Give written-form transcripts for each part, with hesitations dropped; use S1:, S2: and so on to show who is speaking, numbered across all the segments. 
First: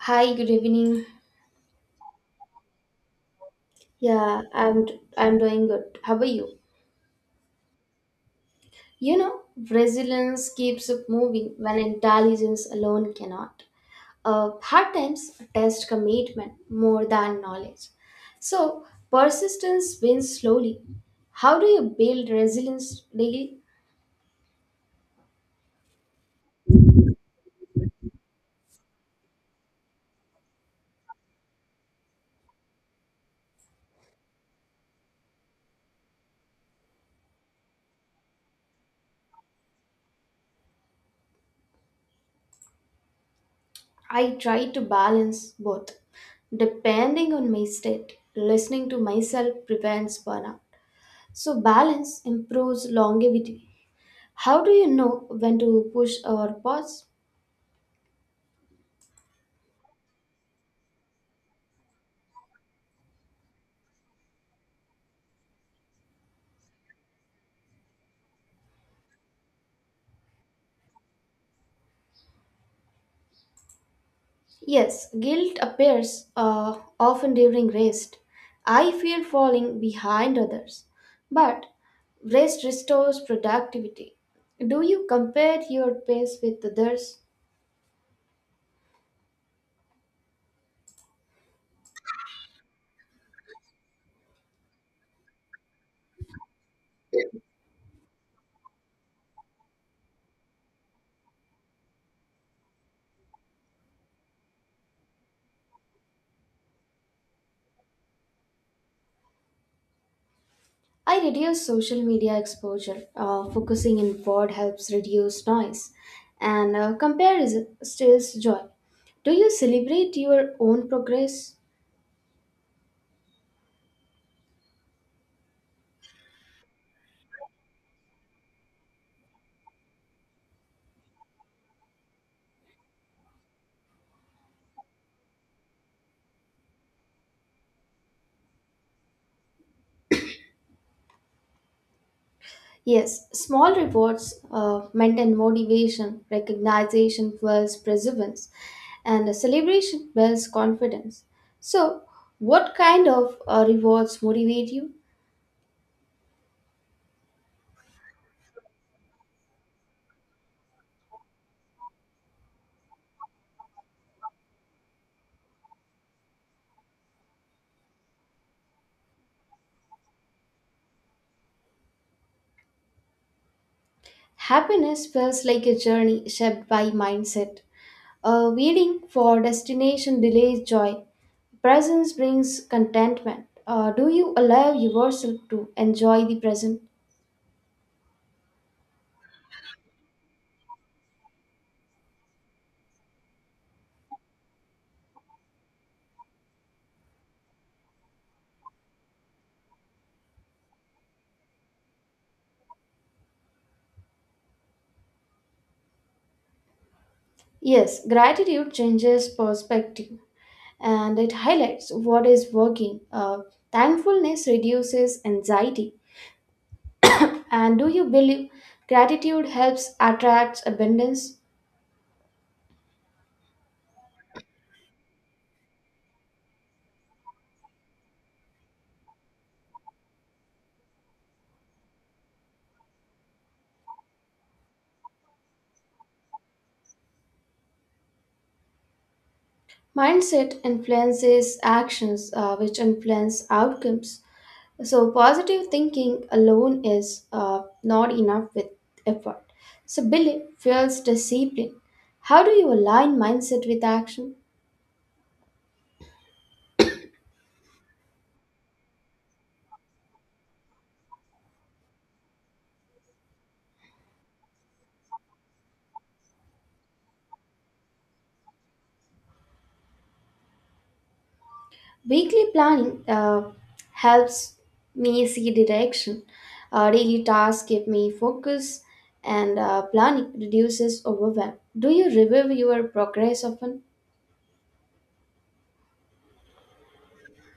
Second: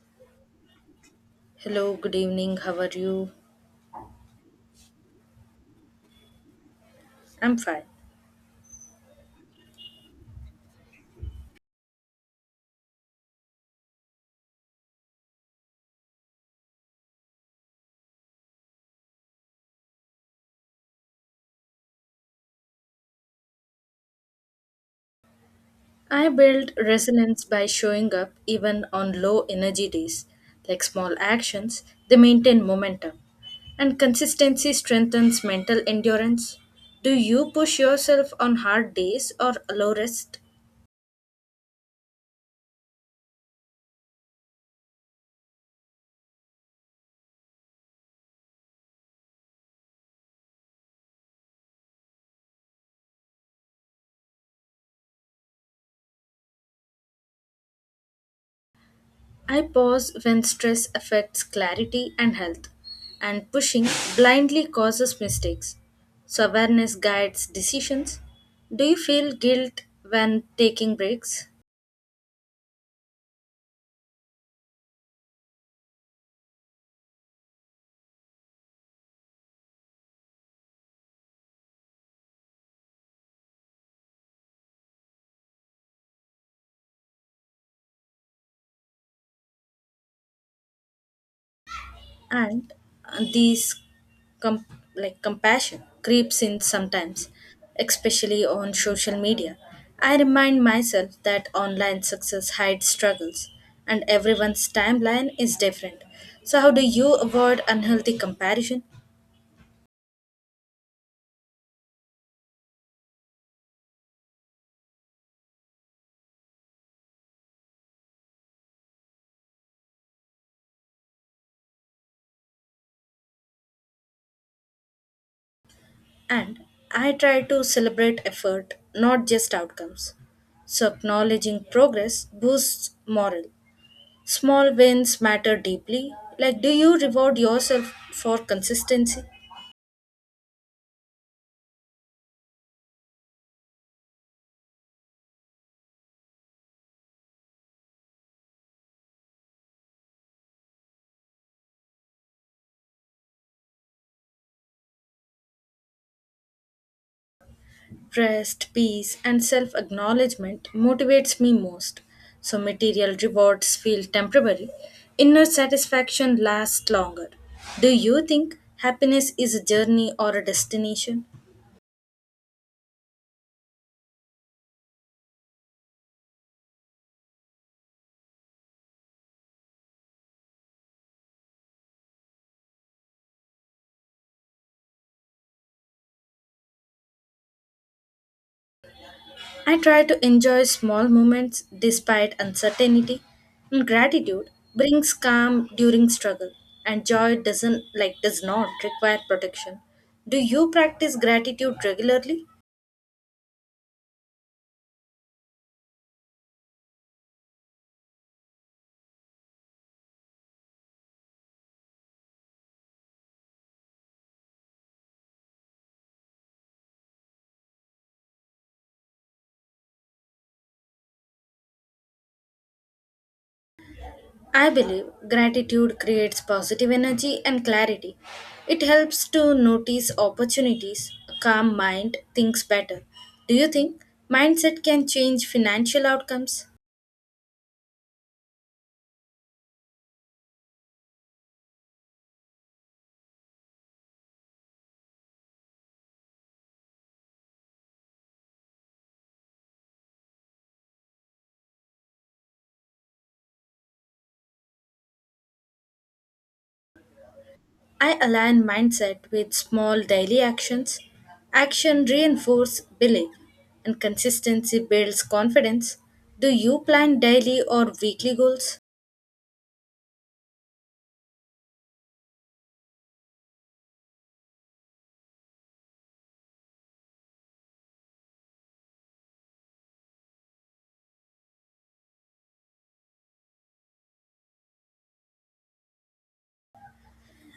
S1: Hi, good evening.
S2: Hello, good evening. How are you?
S1: Yeah, I'm I'm doing good. How are you?
S2: I'm fine.
S1: You know, resilience keeps up moving when intelligence alone cannot. Hard times test commitment more than knowledge. So persistence wins slowly. How do you build resilience daily?
S2: I build resilience by showing up even on low energy days. Like small actions, they maintain momentum. And consistency strengthens mental endurance. Do you push yourself on hard days or allow rest?
S1: I try to balance both. Depending on my state, listening to myself prevents burnout. So balance improves longevity. How do you know when to push or pause?
S2: I pause when stress affects clarity and health. And pushing blindly causes mistakes. So awareness guides decisions. Do you feel guilt when taking breaks?
S1: Yes, guilt appears often during rest. I fear falling behind others, but rest restores productivity. Do you compare your pace with others?
S2: and uh, these com- like compassion creeps in sometimes, especially on social media. I remind myself that online success hides struggles, and everyone's timeline is different. So how do you avoid unhealthy comparison?
S1: I reduce social media exposure. Focusing in pod helps reduce noise, and comparison steals joy. Do you celebrate your own progress?
S2: And I try to celebrate effort, not just outcomes. So acknowledging progress boosts morale. Small wins matter deeply. Like, do you reward yourself for consistency?
S1: Yes, small rewards maintain motivation, recognition builds perseverance, and a celebration builds confidence. So, what kind of rewards motivate you?
S2: Rest, peace, and self acknowledgement motivates me most. So material rewards feel temporary. Inner satisfaction lasts longer. Do you think happiness is a journey or a destination?
S1: Happiness feels like a journey shaped by mindset. Waiting for destination delays joy. Presence brings contentment. Do you allow yourself to enjoy the present?
S2: I try to enjoy small moments despite uncertainty. And gratitude brings calm during struggle, and joy does not require protection. Do you practice gratitude regularly?
S1: Yes, gratitude changes perspective, and it highlights what is working. Thankfulness reduces anxiety. And do you believe gratitude helps attract abundance?
S2: I believe gratitude creates positive energy and clarity. It helps to notice opportunities. A calm mind thinks better. Do you think mindset can change financial outcomes?
S1: Mindset influences actions, which influence outcomes. So, positive thinking alone is not enough with effort. So, belief fuels discipline. How do you align mindset with action?
S2: I align mindset with small daily actions. Action reinforces belief and consistency builds confidence. Do you plan daily or weekly goals?
S1: Weekly planning helps me see direction. Daily tasks give me focus, and planning reduces overwhelm. Do you review your progress often?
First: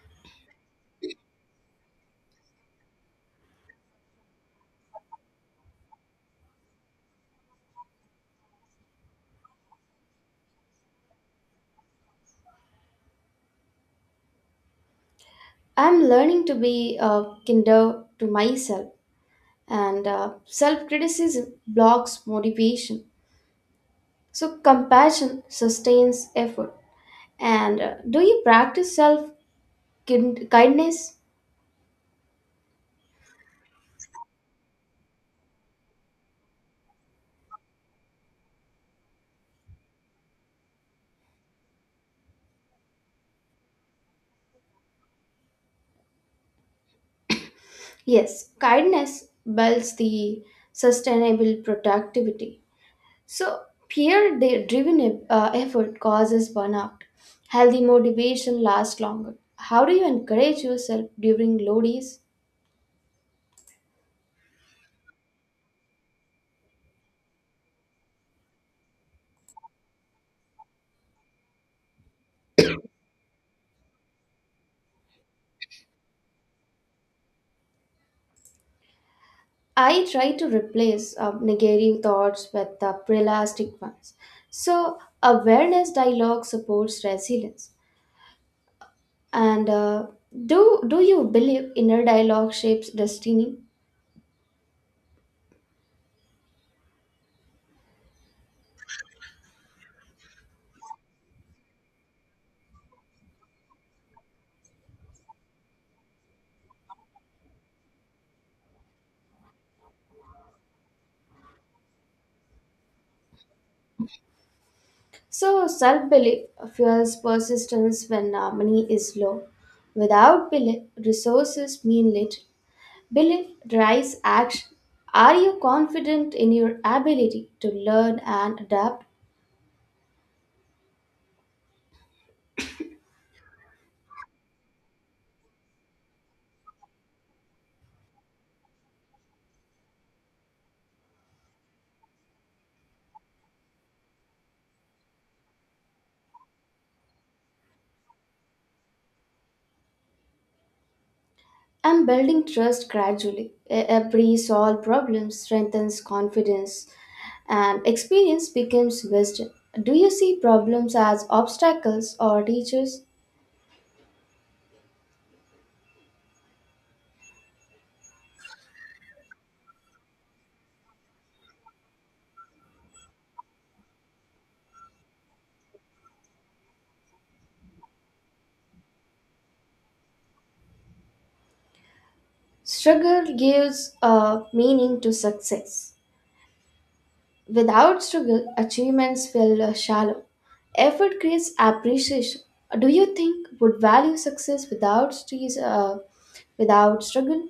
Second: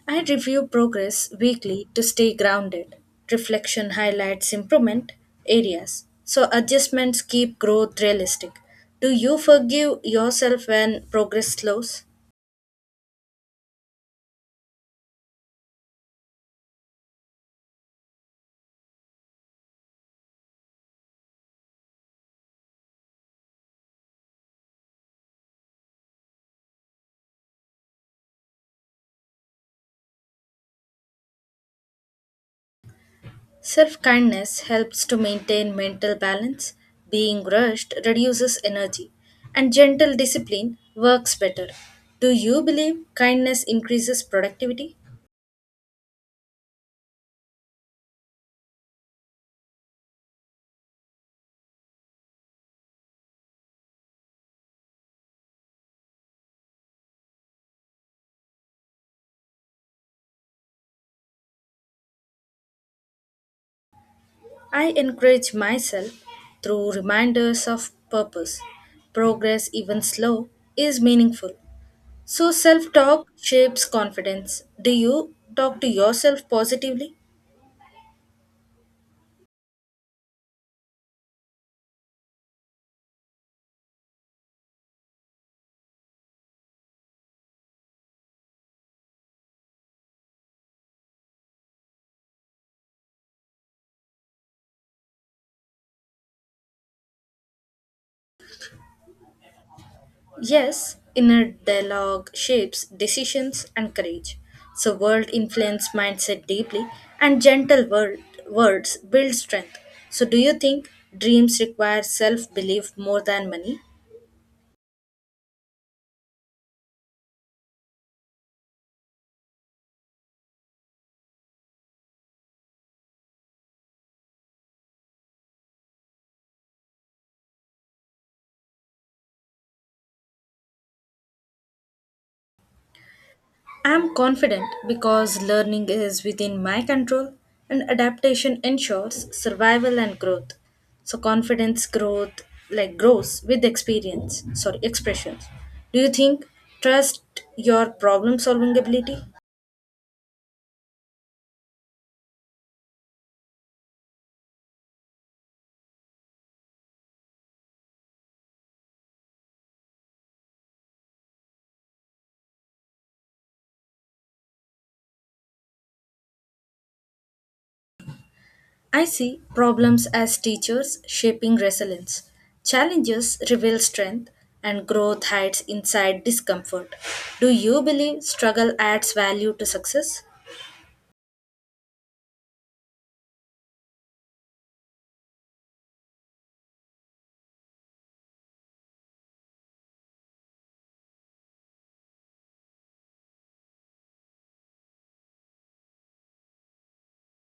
S2: I review progress weekly to stay grounded. Reflection highlights improvement areas, so adjustments keep growth realistic. Do you forgive yourself when progress slows?
S1: I'm learning to be kinder to myself, and self criticism blocks motivation. So, compassion sustains effort. And do you practice kindness?
S2: Self kindness helps to maintain mental balance. Being rushed reduces energy, and gentle discipline works better. Do you believe kindness increases productivity?
S1: Yes, kindness builds the sustainable productivity. So, driven effort causes burnout. Healthy motivation lasts longer. How do you encourage yourself during low days?
S2: I encourage myself through reminders of purpose. Progress, even slow, is meaningful. So, self talk shapes confidence. Do you talk to yourself positively?
S1: I try to replace negative thoughts with realistic ones. So, awareness dialogue supports resilience. And do you believe inner dialogue shapes destiny?
S2: Yes, inner dialogue shapes decisions and courage. So, world influence mindset deeply, and words build strength. So, do you think dreams require self belief more than money?
S1: So, self belief fuels persistence when money is low. Without belief, resources mean little. Belief drives action. Are you confident in your ability to learn and adapt?
S2: I'm confident because learning is within my control and adaptation ensures survival and growth. So confidence growth like grows with experience, sorry, expressions. Do you think trust your problem solving ability?
S1: I'm building trust gradually. Every solved problem strengthens confidence, and experience becomes wisdom. Do you see problems as obstacles or teachers?
S2: I see problems as teachers shaping resilience. Challenges reveal strength and growth hides inside discomfort. Do you believe struggle adds value to success?
S1: Struggle gives a meaning to success. Without struggle, achievements feel shallow. Effort creates appreciation. Do you think would value success without stress, without struggle?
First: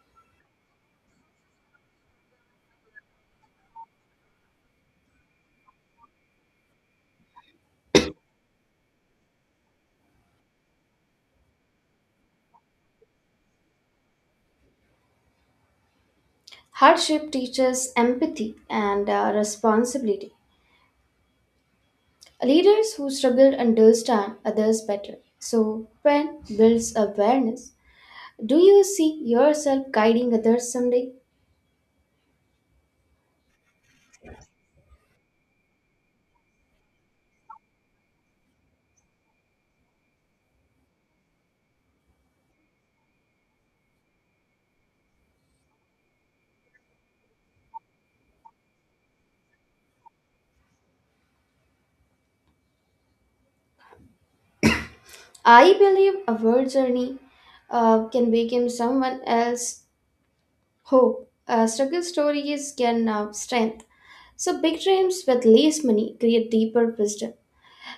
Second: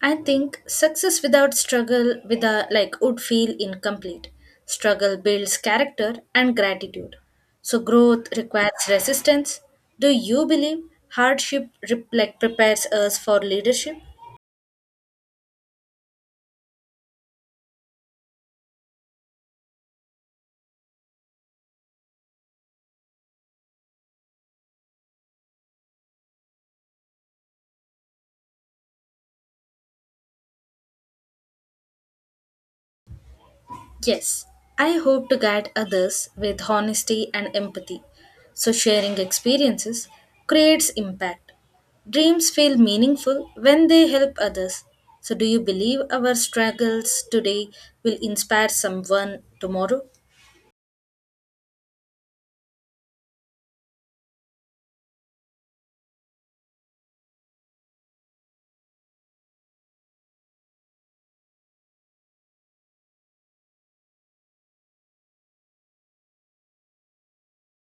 S2: I think success without struggle with a, like would feel incomplete. Struggle builds character and gratitude. So growth requires resistance. Do you believe hardship prepares us for leadership?
S1: Hardship teaches empathy and responsibility. Leaders who struggle understand others better. So, when builds awareness, do you see yourself guiding others someday?
S2: Yes, I hope to guide others with honesty and empathy. So, sharing experiences creates impact. Dreams feel meaningful when they help others. So, do you believe our struggles today will inspire someone tomorrow?
S1: I believe our journey can become someone else Hope. Struggle stories can strength. So big dreams with less money create deeper wisdom.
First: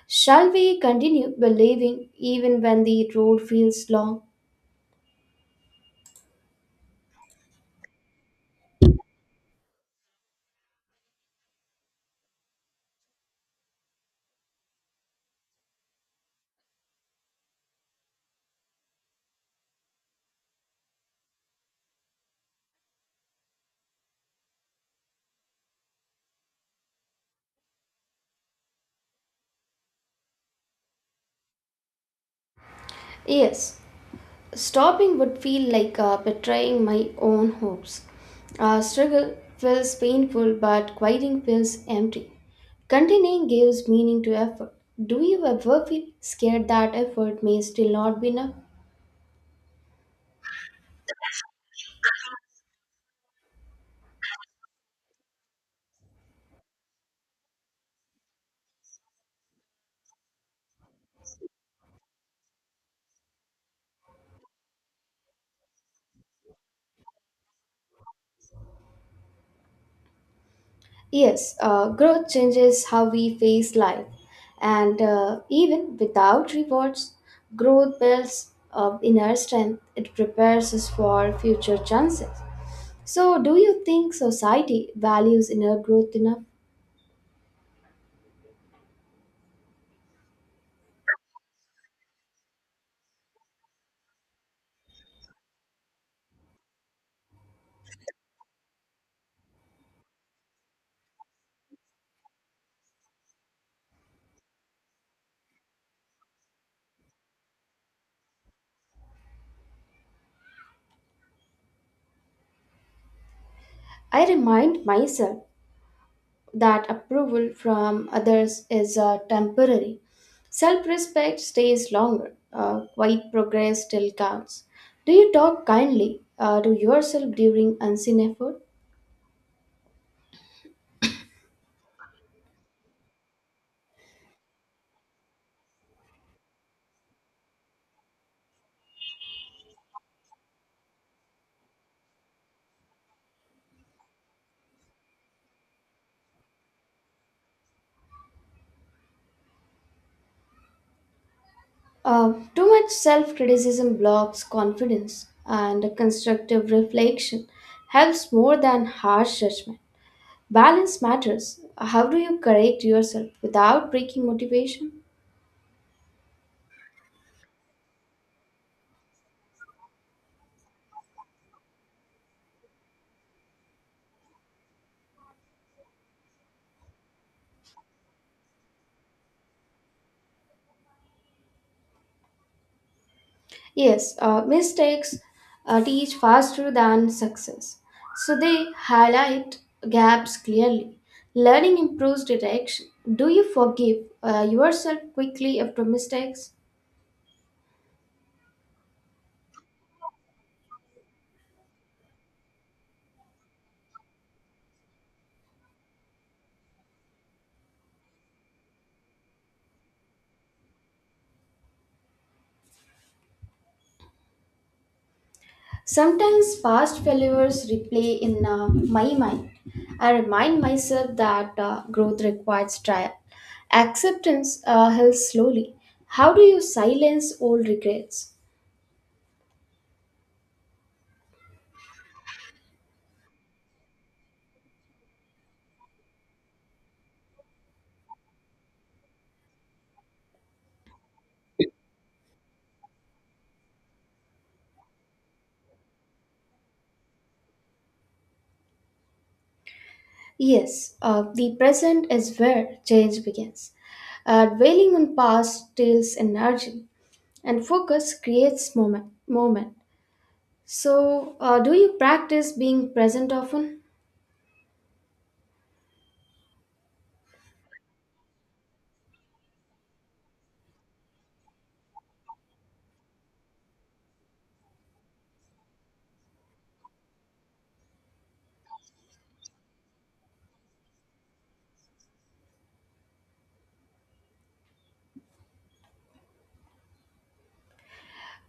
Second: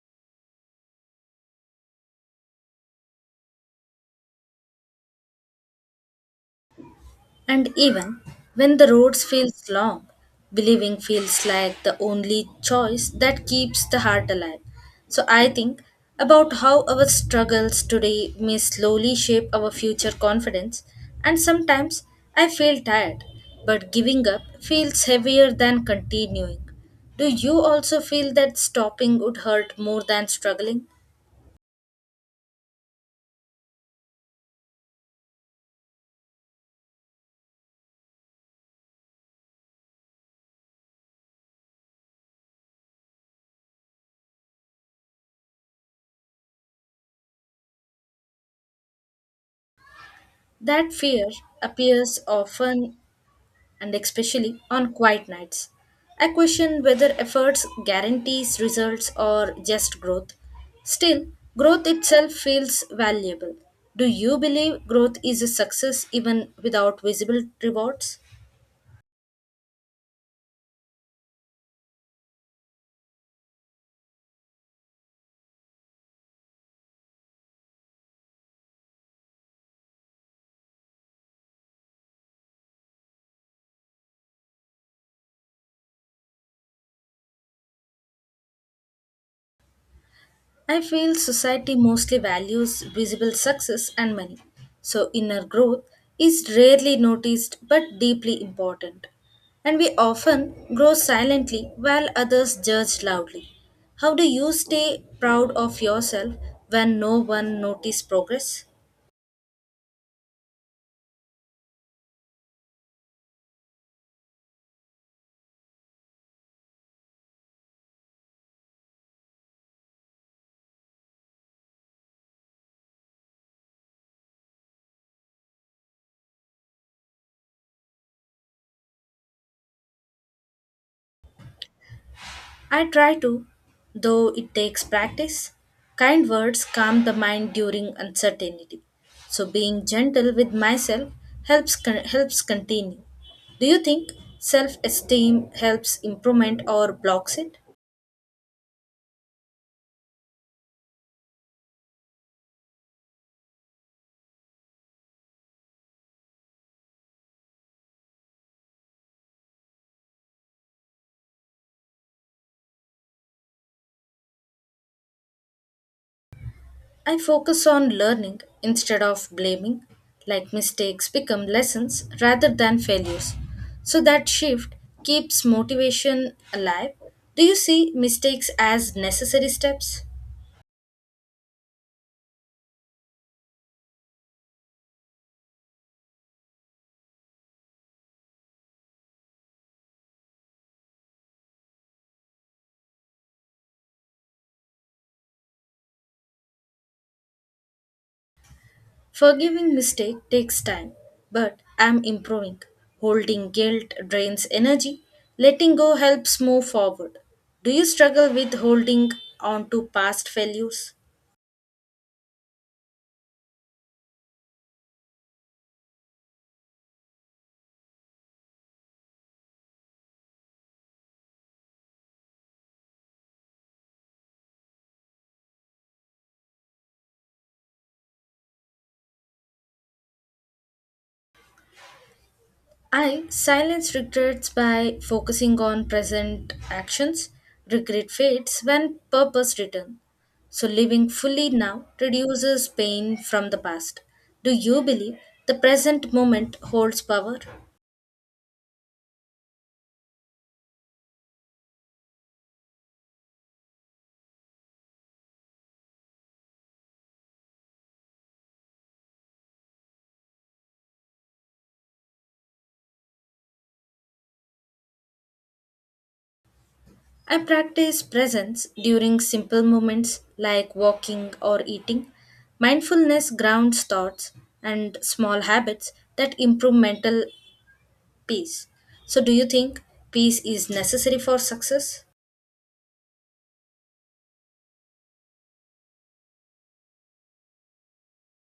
S1: Shall we continue believing even when the road feels long?
S2: And even when the roads feels long, believing feels like the only choice that keeps the heart alive. So I think about how our struggles today may slowly shape our future confidence, and sometimes I feel tired, but giving up feels heavier than continuing. Do you also feel that stopping would hurt more than struggling?
S1: Yes, stopping would feel like betraying my own hopes. Struggle feels painful, but quieting feels empty. Continuing gives meaning to effort. Do you ever feel scared that effort may still not be enough?
S2: That fear appears often, and especially on quiet nights. I question whether efforts guarantees results or just growth. Still, growth itself feels valuable. Do you believe growth is a success even without visible rewards?
S1: Yes, growth changes how we face life, and even without rewards, growth builds inner strength. It prepares us for future chances. So, do you think society values inner growth enough?
S2: I feel society mostly values visible success and money, so inner growth is rarely noticed but deeply important. And we often grow silently while others judge loudly. How do you stay proud of yourself when no one notices progress?
S1: I remind myself that approval from others is temporary. Self respect stays longer. Quiet progress still counts. Do you talk kindly to yourself during unseen effort?
S2: I try to, though it takes practice. Kind words calm the mind during uncertainty. So being gentle with myself helps continue. Do you think self-esteem helps improvement or blocks it?
S1: Too much self criticism blocks confidence, and constructive reflection helps more than harsh judgment. Balance matters. How do you correct yourself without breaking motivation?
S2: I focus on learning instead of blaming, like mistakes become lessons rather than failures. So that shift keeps motivation alive. Do you see mistakes as necessary steps?
S1: Yes, mistakes teach faster than success, so they highlight gaps clearly. Learning improves direction. Do you forgive yourself quickly after mistakes?
S2: Forgiving mistake takes time, but I'm improving. Holding guilt drains energy. Letting go helps move forward. Do you struggle with holding on to past failures?
S1: Sometimes past failures replay in my mind. I remind myself that growth requires trial. Acceptance heals slowly. How do you silence old regrets?
S2: I silence regrets by focusing on present actions. Regret fades when purpose returns. So living fully now reduces pain from the past. Do you believe the present moment holds power?
S1: Yes, the present is where change begins. Dwelling on past steals energy, and focus creates moment. So, do you practice being present often?
S2: I practice presence during simple moments like walking or eating. Mindfulness grounds thoughts and small habits that improve mental peace. So, do you think peace is necessary for success?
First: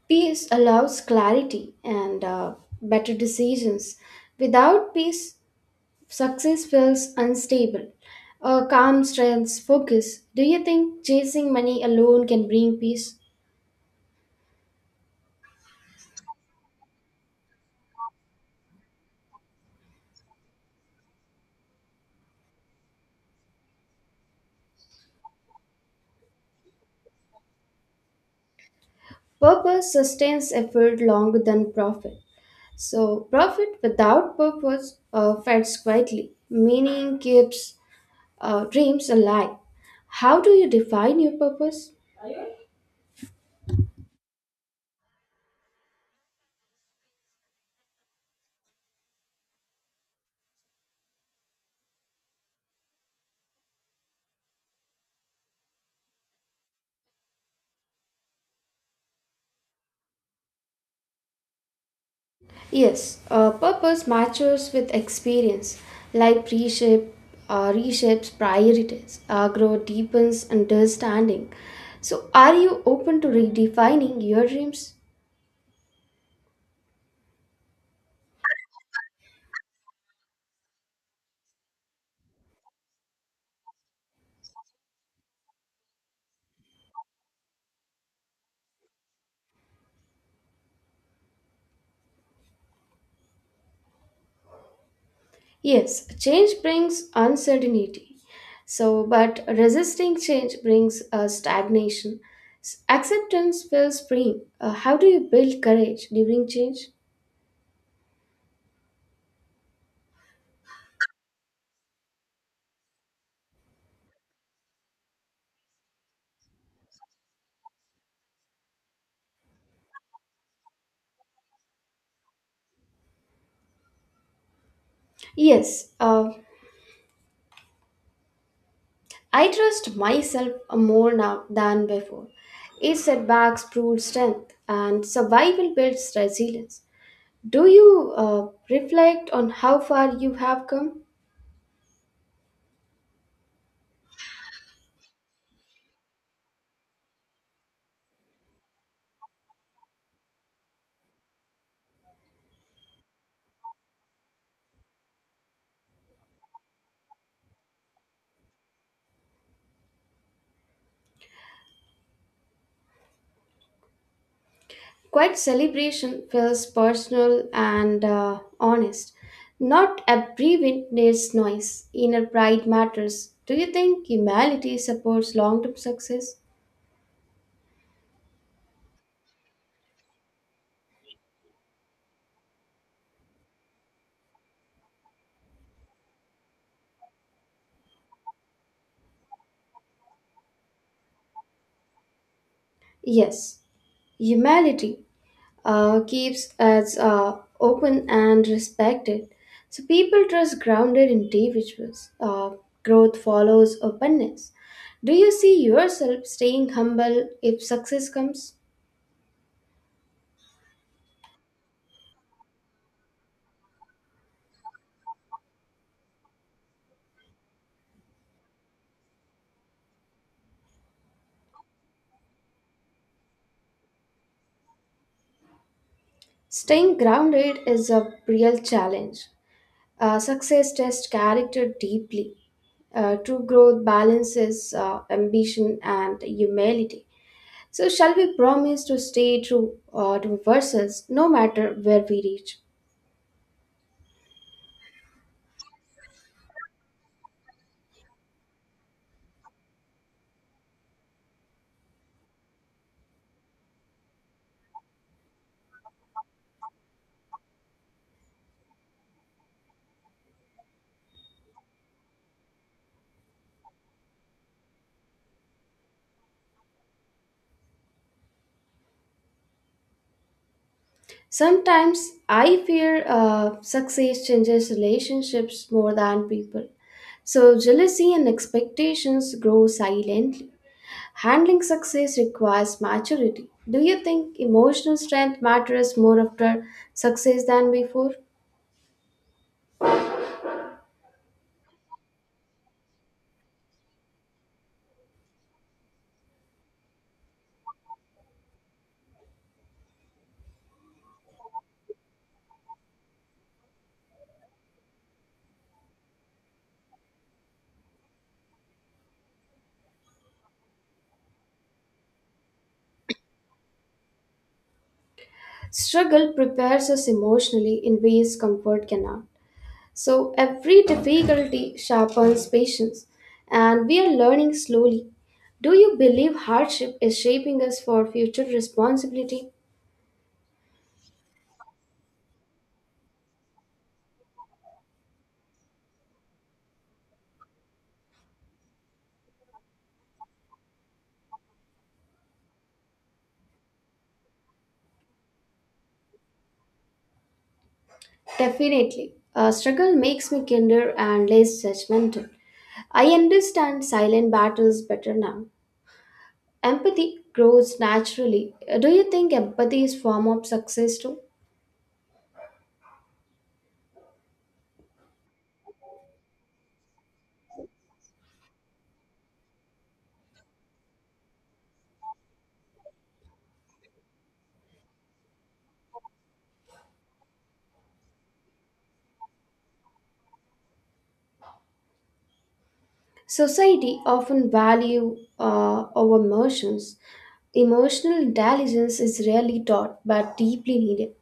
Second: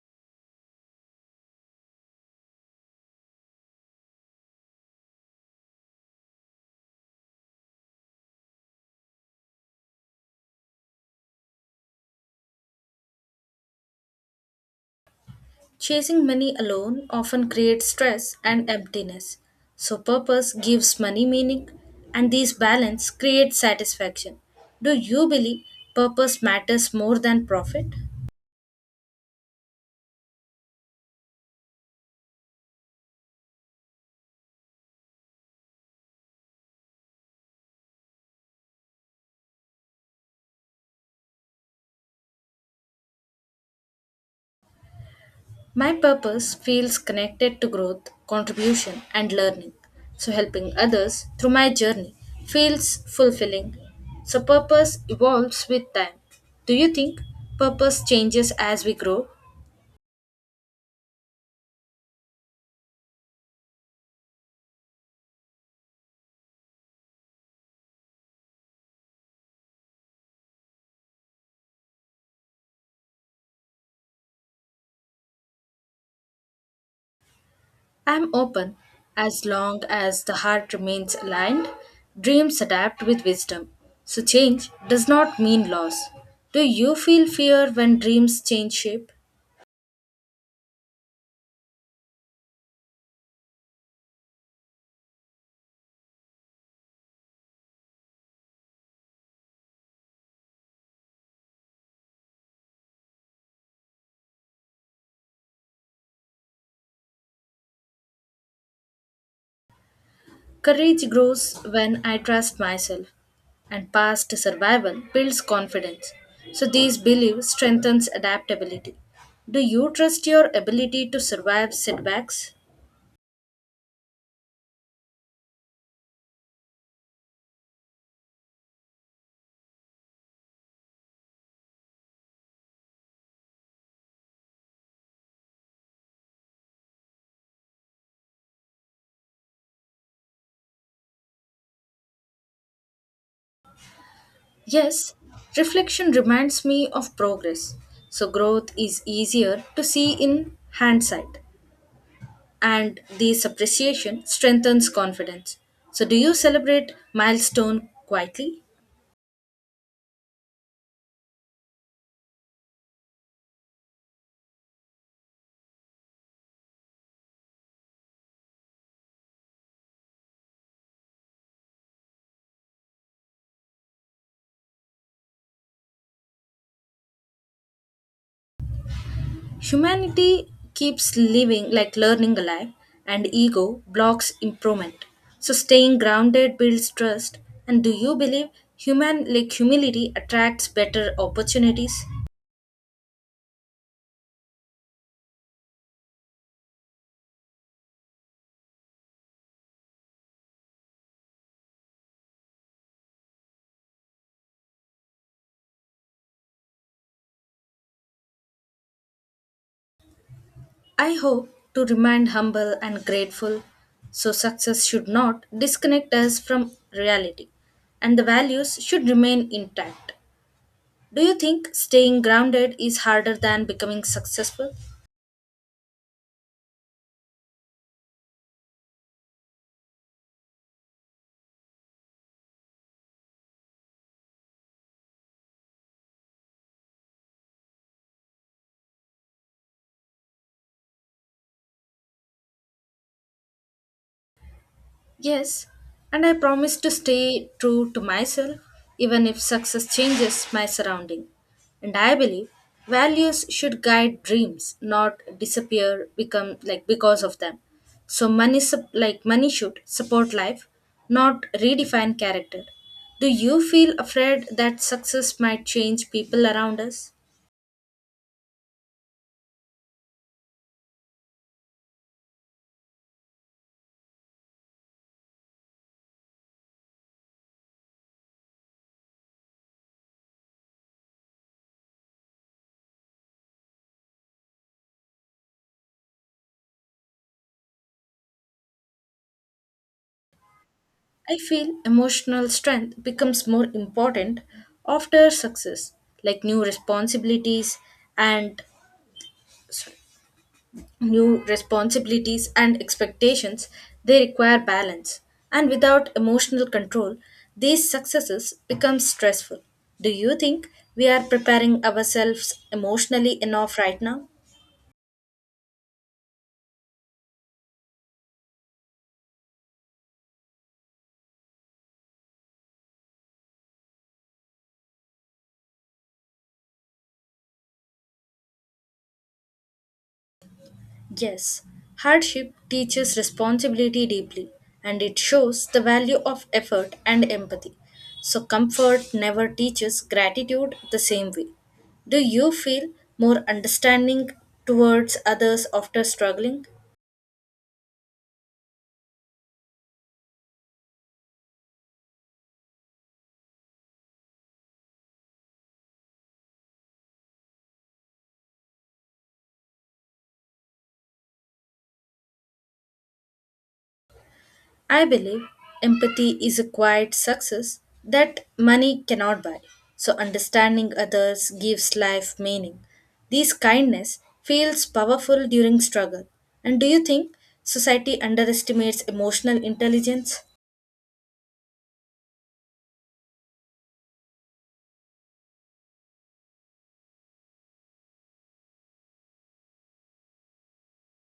S1: Peace allows clarity and better decisions. Without peace, success feels unstable. A calm strengths focus. Do you think chasing money alone can bring peace?
S2: Chasing money alone often creates stress and emptiness. So, purpose gives money meaning, and these balance creates satisfaction. Do you believe purpose matters more than profit?
S1: Purpose sustains effort longer than profit. So, profit without purpose fades quietly. Meaning keeps dreams alive. How do you define your purpose?
S2: My purpose feels connected to growth, contribution, and learning. So, helping others through my journey feels fulfilling. So, purpose evolves with time. Do you think purpose changes as we grow?
S1: Yes, purpose matures with experience. Life reshape, Reshapes priorities. Growth deepens understanding. So, are you open to redefining your dreams?
S2: I am open as long as the heart remains aligned. Dreams adapt with wisdom. So, change does not mean loss. Do you feel fear when dreams change shape?
S1: Yes, change brings uncertainty. So, but resisting change brings stagnation. Acceptance feels freeing. How do you build courage during change?
S2: Courage grows when I trust myself, and past survival builds confidence. So these beliefs strengthens adaptability. Do you trust your ability to survive setbacks?
S1: Yes, I trust myself more now than before. Each setbacks proves strength, and survival builds resilience. Do you reflect on how far you have come?
S2: Yes, reflection reminds me of progress. So growth is easier to see in hindsight, and this appreciation strengthens confidence. So do you celebrate milestone quietly?
S1: Quiet celebration feels personal and honest. Not abbreviated needs noise. Inner pride matters. Do you think humility supports long term success?
S2: Humanity keeps living like learning alive, and ego blocks improvement. So staying grounded builds trust. And do you believe human like humility attracts better opportunities?
S1: Yes, humility keeps us open and respected. So people trust grounded individuals. Growth follows openness. Do you see yourself staying humble if success comes?
S2: I hope to remain humble and grateful. So success should not disconnect us from reality, and the values should remain intact. Do you think staying grounded is harder than becoming successful?
S1: Staying grounded is a real challenge. Success tests character deeply. True growth balances ambition and humility. So, shall we promise to stay true to ourselves no matter where we reach?
S2: Yes, and I promise to stay true to myself even if success changes my surrounding. And I believe values should guide dreams, not disappear become like because of them. So money should support life, not redefine character. Do you feel afraid that success might change people around us?
S1: Sometimes I fear success changes relationships more than people. So jealousy and expectations grow silently. Handling success requires maturity. Do you think emotional strength matters more after success than before?
S2: I feel emotional strength becomes more important after success, like new responsibilities and sorry, new responsibilities and expectations, they require balance. And without emotional control, these successes become stressful. Do you think we are preparing ourselves emotionally enough right now?
S1: Struggle prepares us emotionally in ways comfort cannot. So every difficulty sharpens patience, and we are learning slowly. Do you believe hardship is shaping us for future responsibility?
S2: Yes, hardship teaches responsibility deeply and it shows the value of effort and empathy. So, comfort never teaches gratitude the same way. Do you feel more understanding towards others after struggling?
S1: Definitely. Struggle makes me kinder and less judgmental. I understand silent battles better now. Empathy grows naturally. Do you think empathy is form of success too?
S2: I believe empathy is a quiet success that money cannot buy. So understanding others gives life meaning. This kindness feels powerful during struggle. And do you think society underestimates emotional intelligence?
S1: Society often value our emotions. Emotional intelligence is rarely taught but deeply needed.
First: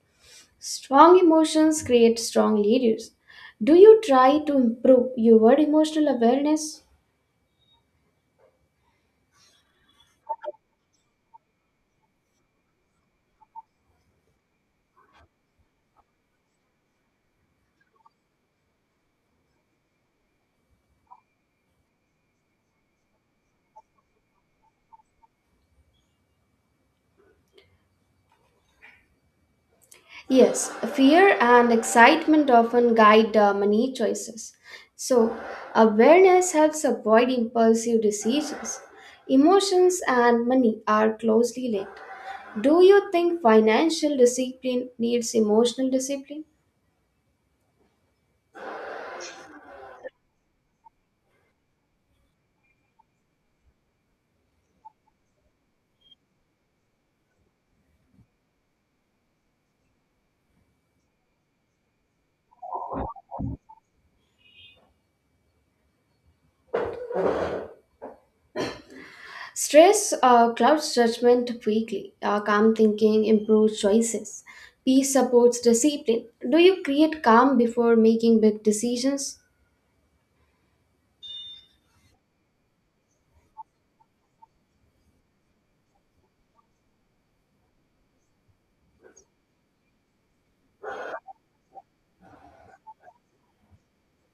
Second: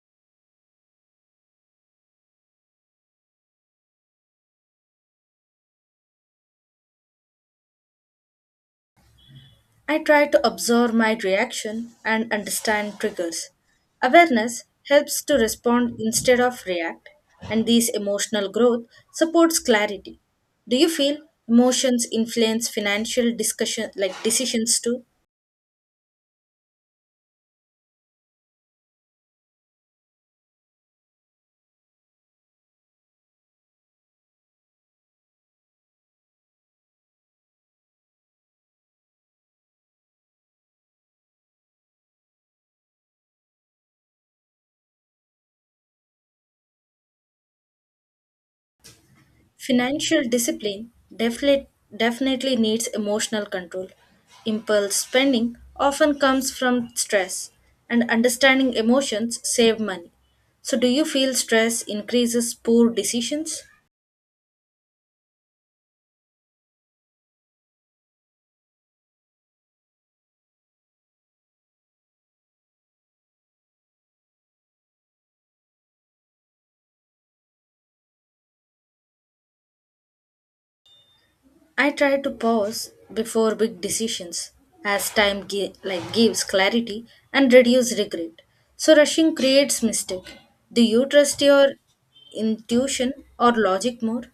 S1: Strong emotions create strong leaders. Do you try to improve your emotional awareness?
S2: I try to observe my reaction and understand triggers. Awareness helps to respond instead of react, and this emotional growth supports clarity. Do you feel emotions influence financial discussion like decisions too?
S1: Yes, fear and excitement often guide money choices. So, awareness helps avoid impulsive decisions. Emotions and money are closely linked. Do you think financial discipline needs emotional discipline?
S2: Financial discipline definitely needs emotional control. Impulse spending often comes from stress, and understanding emotions save money. So do you feel stress increases poor decisions?
S1: Stress clouds judgment quickly. Calm thinking improves choices. Peace supports discipline. Do you create calm before making big decisions?
S2: I try to pause before big decisions as time gives clarity and reduce regret. So rushing creates mistake. Do you trust your intuition or logic more?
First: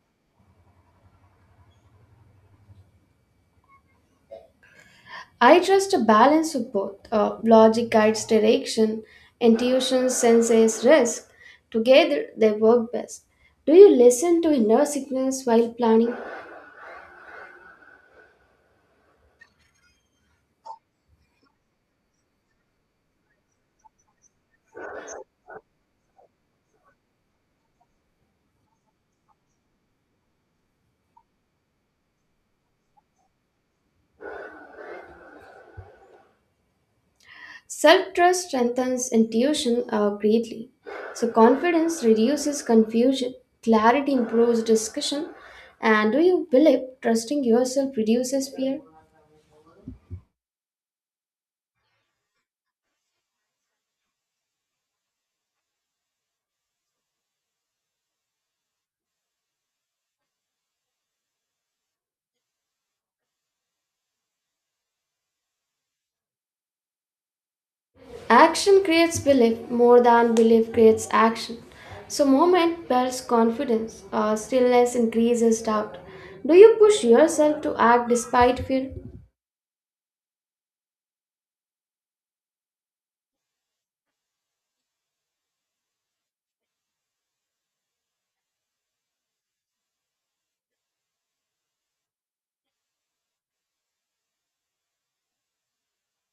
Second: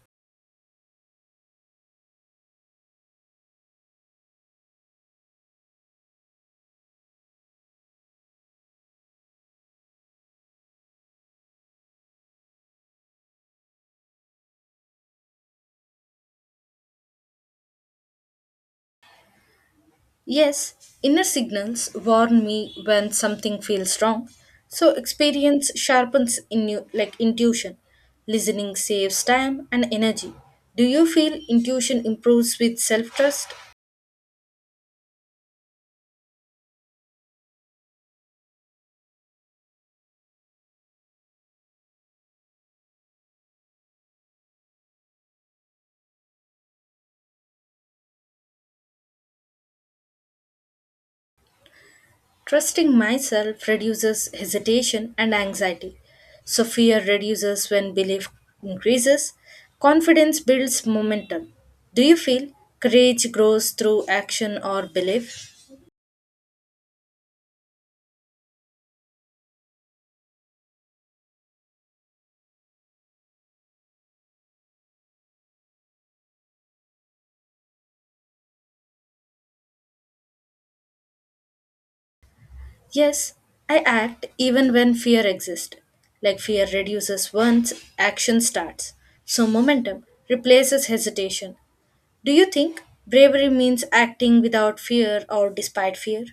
S1: I trust a balance of both. Logic guides direction, intuition senses risk. Together, they work best. Do you listen to inner signals while planning?
S2: Yes, inner signals warn me when something feels wrong. So experience sharpens in you like intuition. Listening saves time and energy. Do you feel intuition improves with self-trust?
S1: Self trust strengthens intuition greatly. So, confidence reduces confusion, clarity improves discussion. And do you believe trusting yourself reduces fear?
S2: Trusting myself reduces hesitation and anxiety. So, fear reduces when belief increases. Confidence builds momentum. Do you feel courage grows through action or belief?
S1: Action creates belief more than belief creates action. So, movement builds confidence, stillness increases doubt. Do you push yourself to act despite fear?
S2: Yes, I act even when fear exists. Like fear reduces once action starts. So, momentum replaces hesitation. Do you think bravery means acting without fear or despite fear?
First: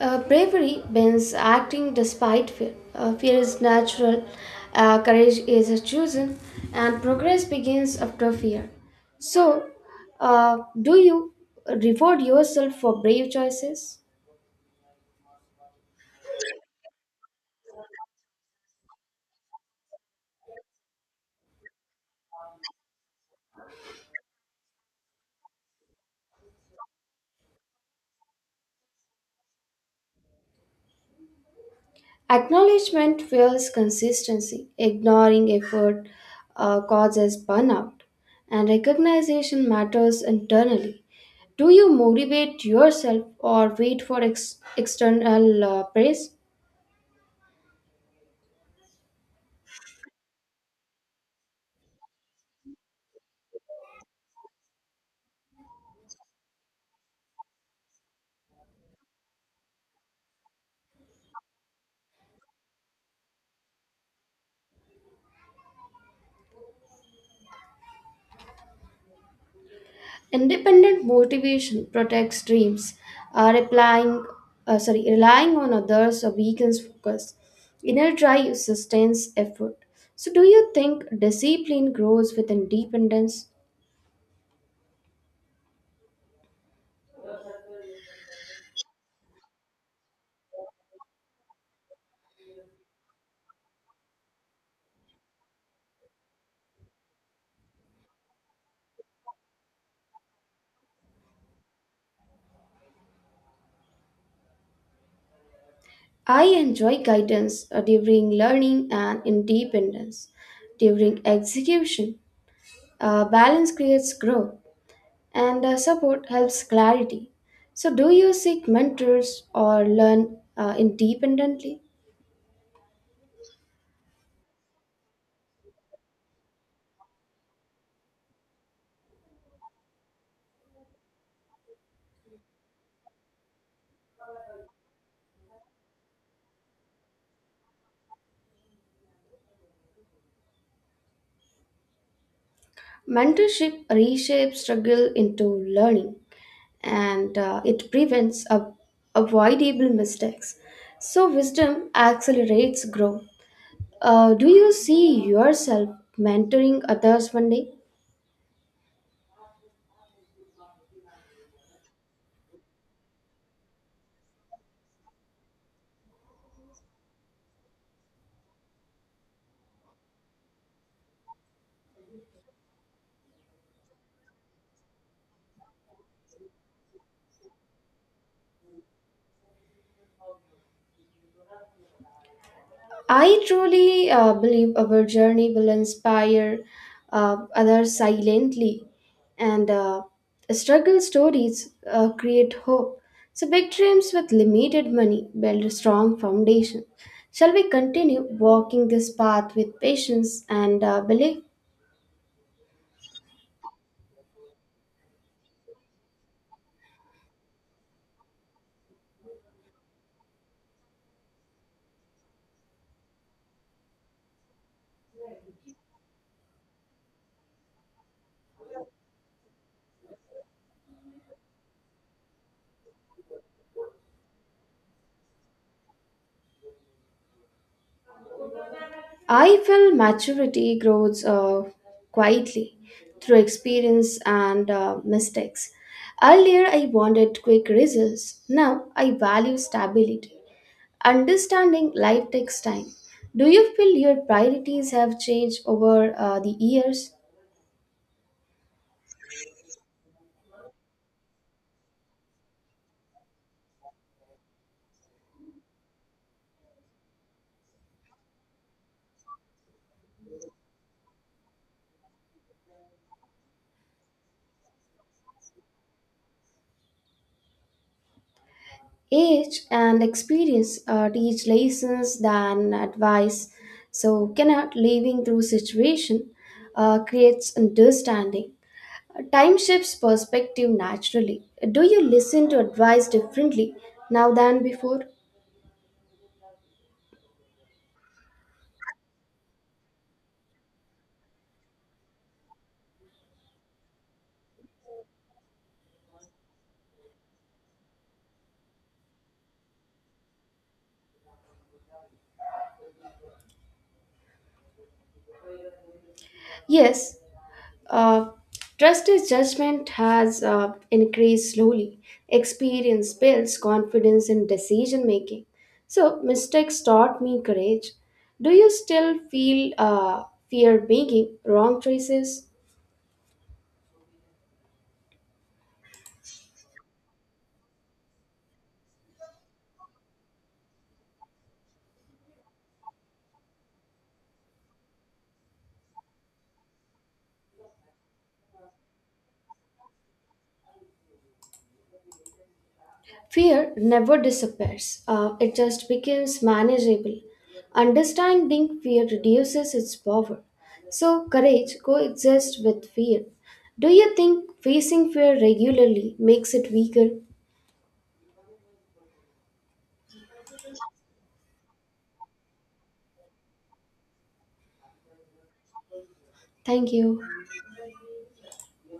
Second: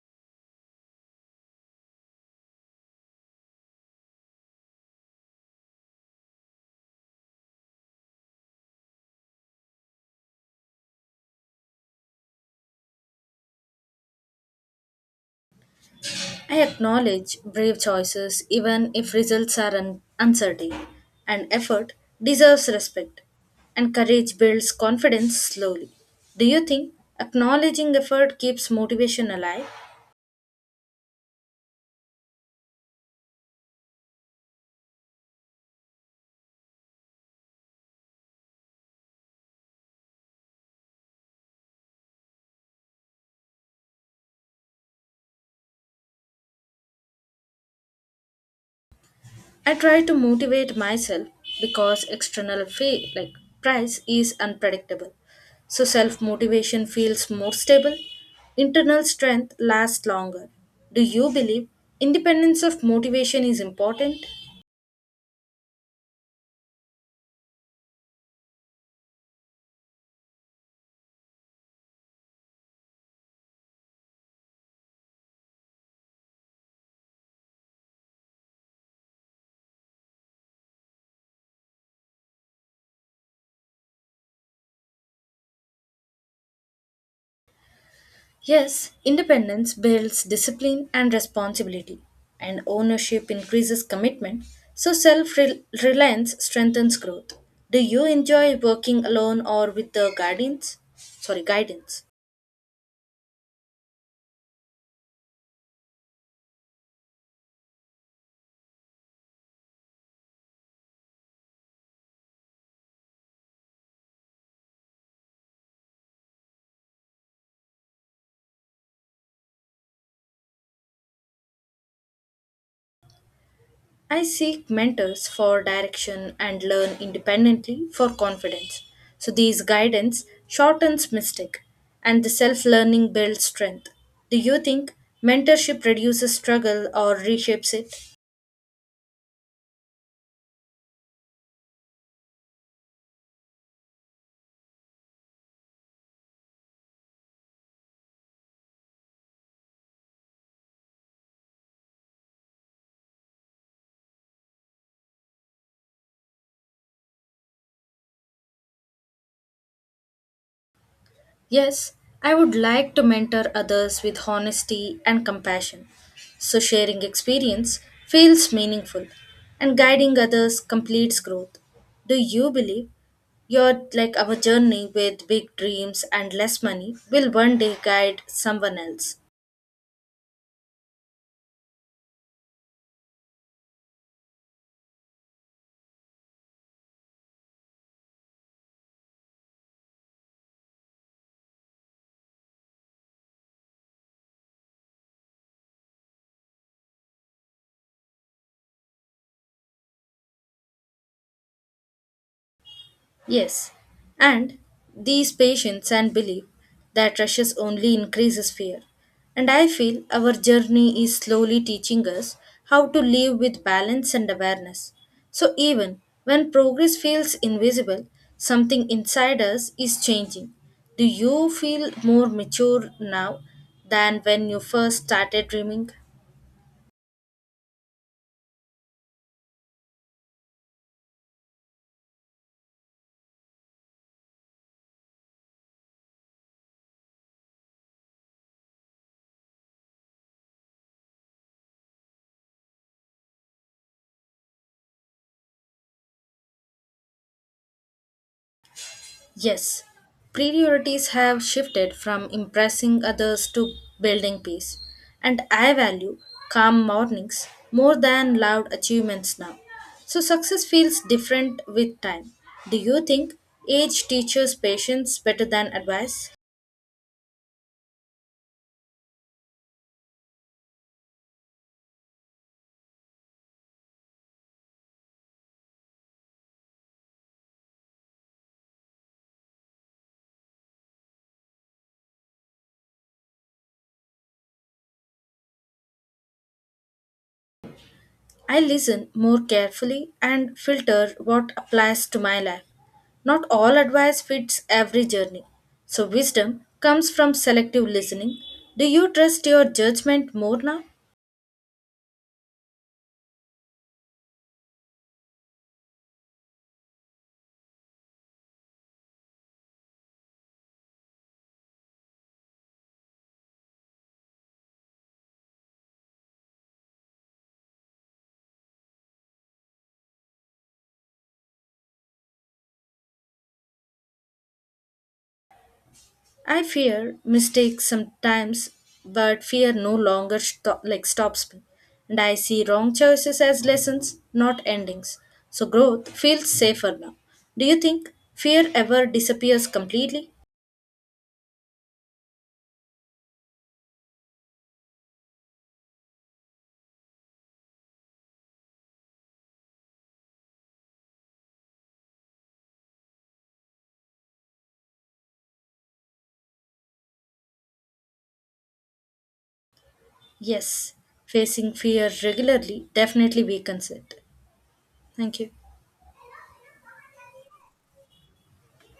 S1: Bravery means acting despite fear. Fear is natural, courage is chosen, and progress begins after fear. So, do you reward yourself for brave choices?
S2: I acknowledge brave choices even if results are uncertain, and effort deserves respect, and courage builds confidence slowly. Do you think acknowledging effort keeps motivation alive?
S1: Acknowledgement fuels consistency. Ignoring effort causes burnout, and recognition matters internally. Do you motivate yourself or wait for external praise?
S2: I try to motivate myself because external fee like price is unpredictable. So self motivation feels more stable. Internal strength lasts longer. Do you believe independence of motivation is important?
S1: Independent motivation protects dreams. Uh, replying, Relying on others weakens focus. Inner drive sustains effort. So, do you think discipline grows with independence?
S2: Yes, independence builds discipline and responsibility, and ownership increases commitment, so self reliance strengthens growth. Do you enjoy working alone or with the guidance? Sorry, guidance.
S1: I enjoy guidance during learning and independence. During execution, balance creates growth and support helps clarity. So, do you seek mentors or learn independently?
S2: I seek mentors for direction and learn independently for confidence. So these guidance shortens mistake and the self-learning builds strength. Do you think mentorship reduces struggle or reshapes it?
S1: Mentorship reshapes struggle into learning and it prevents avoidable mistakes. So, wisdom accelerates growth. Do you see yourself mentoring others one day?
S2: Yes, I would like to mentor others with honesty and compassion. So sharing experience feels meaningful and guiding others completes growth. Do you believe your like our journey with big dreams and less money will one day guide someone else?
S1: I truly believe our journey will inspire others silently, and struggle stories create hope. So, big dreams with limited money build a strong foundation. Shall we continue walking this path with patience and belief?
S2: Yes, and these patience and belief that rushes only increases fear. And I feel our journey is slowly teaching us how to live with balance and awareness. So even when progress feels invisible, something inside us is changing. Do you feel more mature now than when you first started dreaming?
S1: I feel maturity grows quietly through experience and mistakes. Earlier, I wanted quick results. Now, I value stability. Understanding life takes time. Do you feel your priorities have changed over the years?
S2: Yes, priorities have shifted from impressing others to building peace, and I value calm mornings more than loud achievements now. So success feels different with time. Do you think age teaches patience better than advice?
S1: Age and experience teach lessons than advice, so cannot living through situation creates understanding. Time shifts perspective naturally. Do you listen to advice differently now than before?
S2: I listen more carefully and filter what applies to my life. Not all advice fits every journey. So wisdom comes from selective listening. Do you trust your judgment more now?
S1: Yes, Uh, trustees' judgment has increased slowly. Experience builds confidence in decision making. So mistakes taught me courage. Do you still feel fear making wrong choices?
S2: I fear mistakes sometimes, but fear no longer stops me. And I see wrong choices as lessons, not endings. So growth feels safer now. Do you think fear ever disappears completely?
S1: Fear never disappears. It just becomes manageable. Understanding fear reduces its power. So courage coexists with fear. Do you think facing fear regularly makes it weaker?
S2: Yes, facing fear regularly definitely weakens it. Thank you.
S1: Thank you.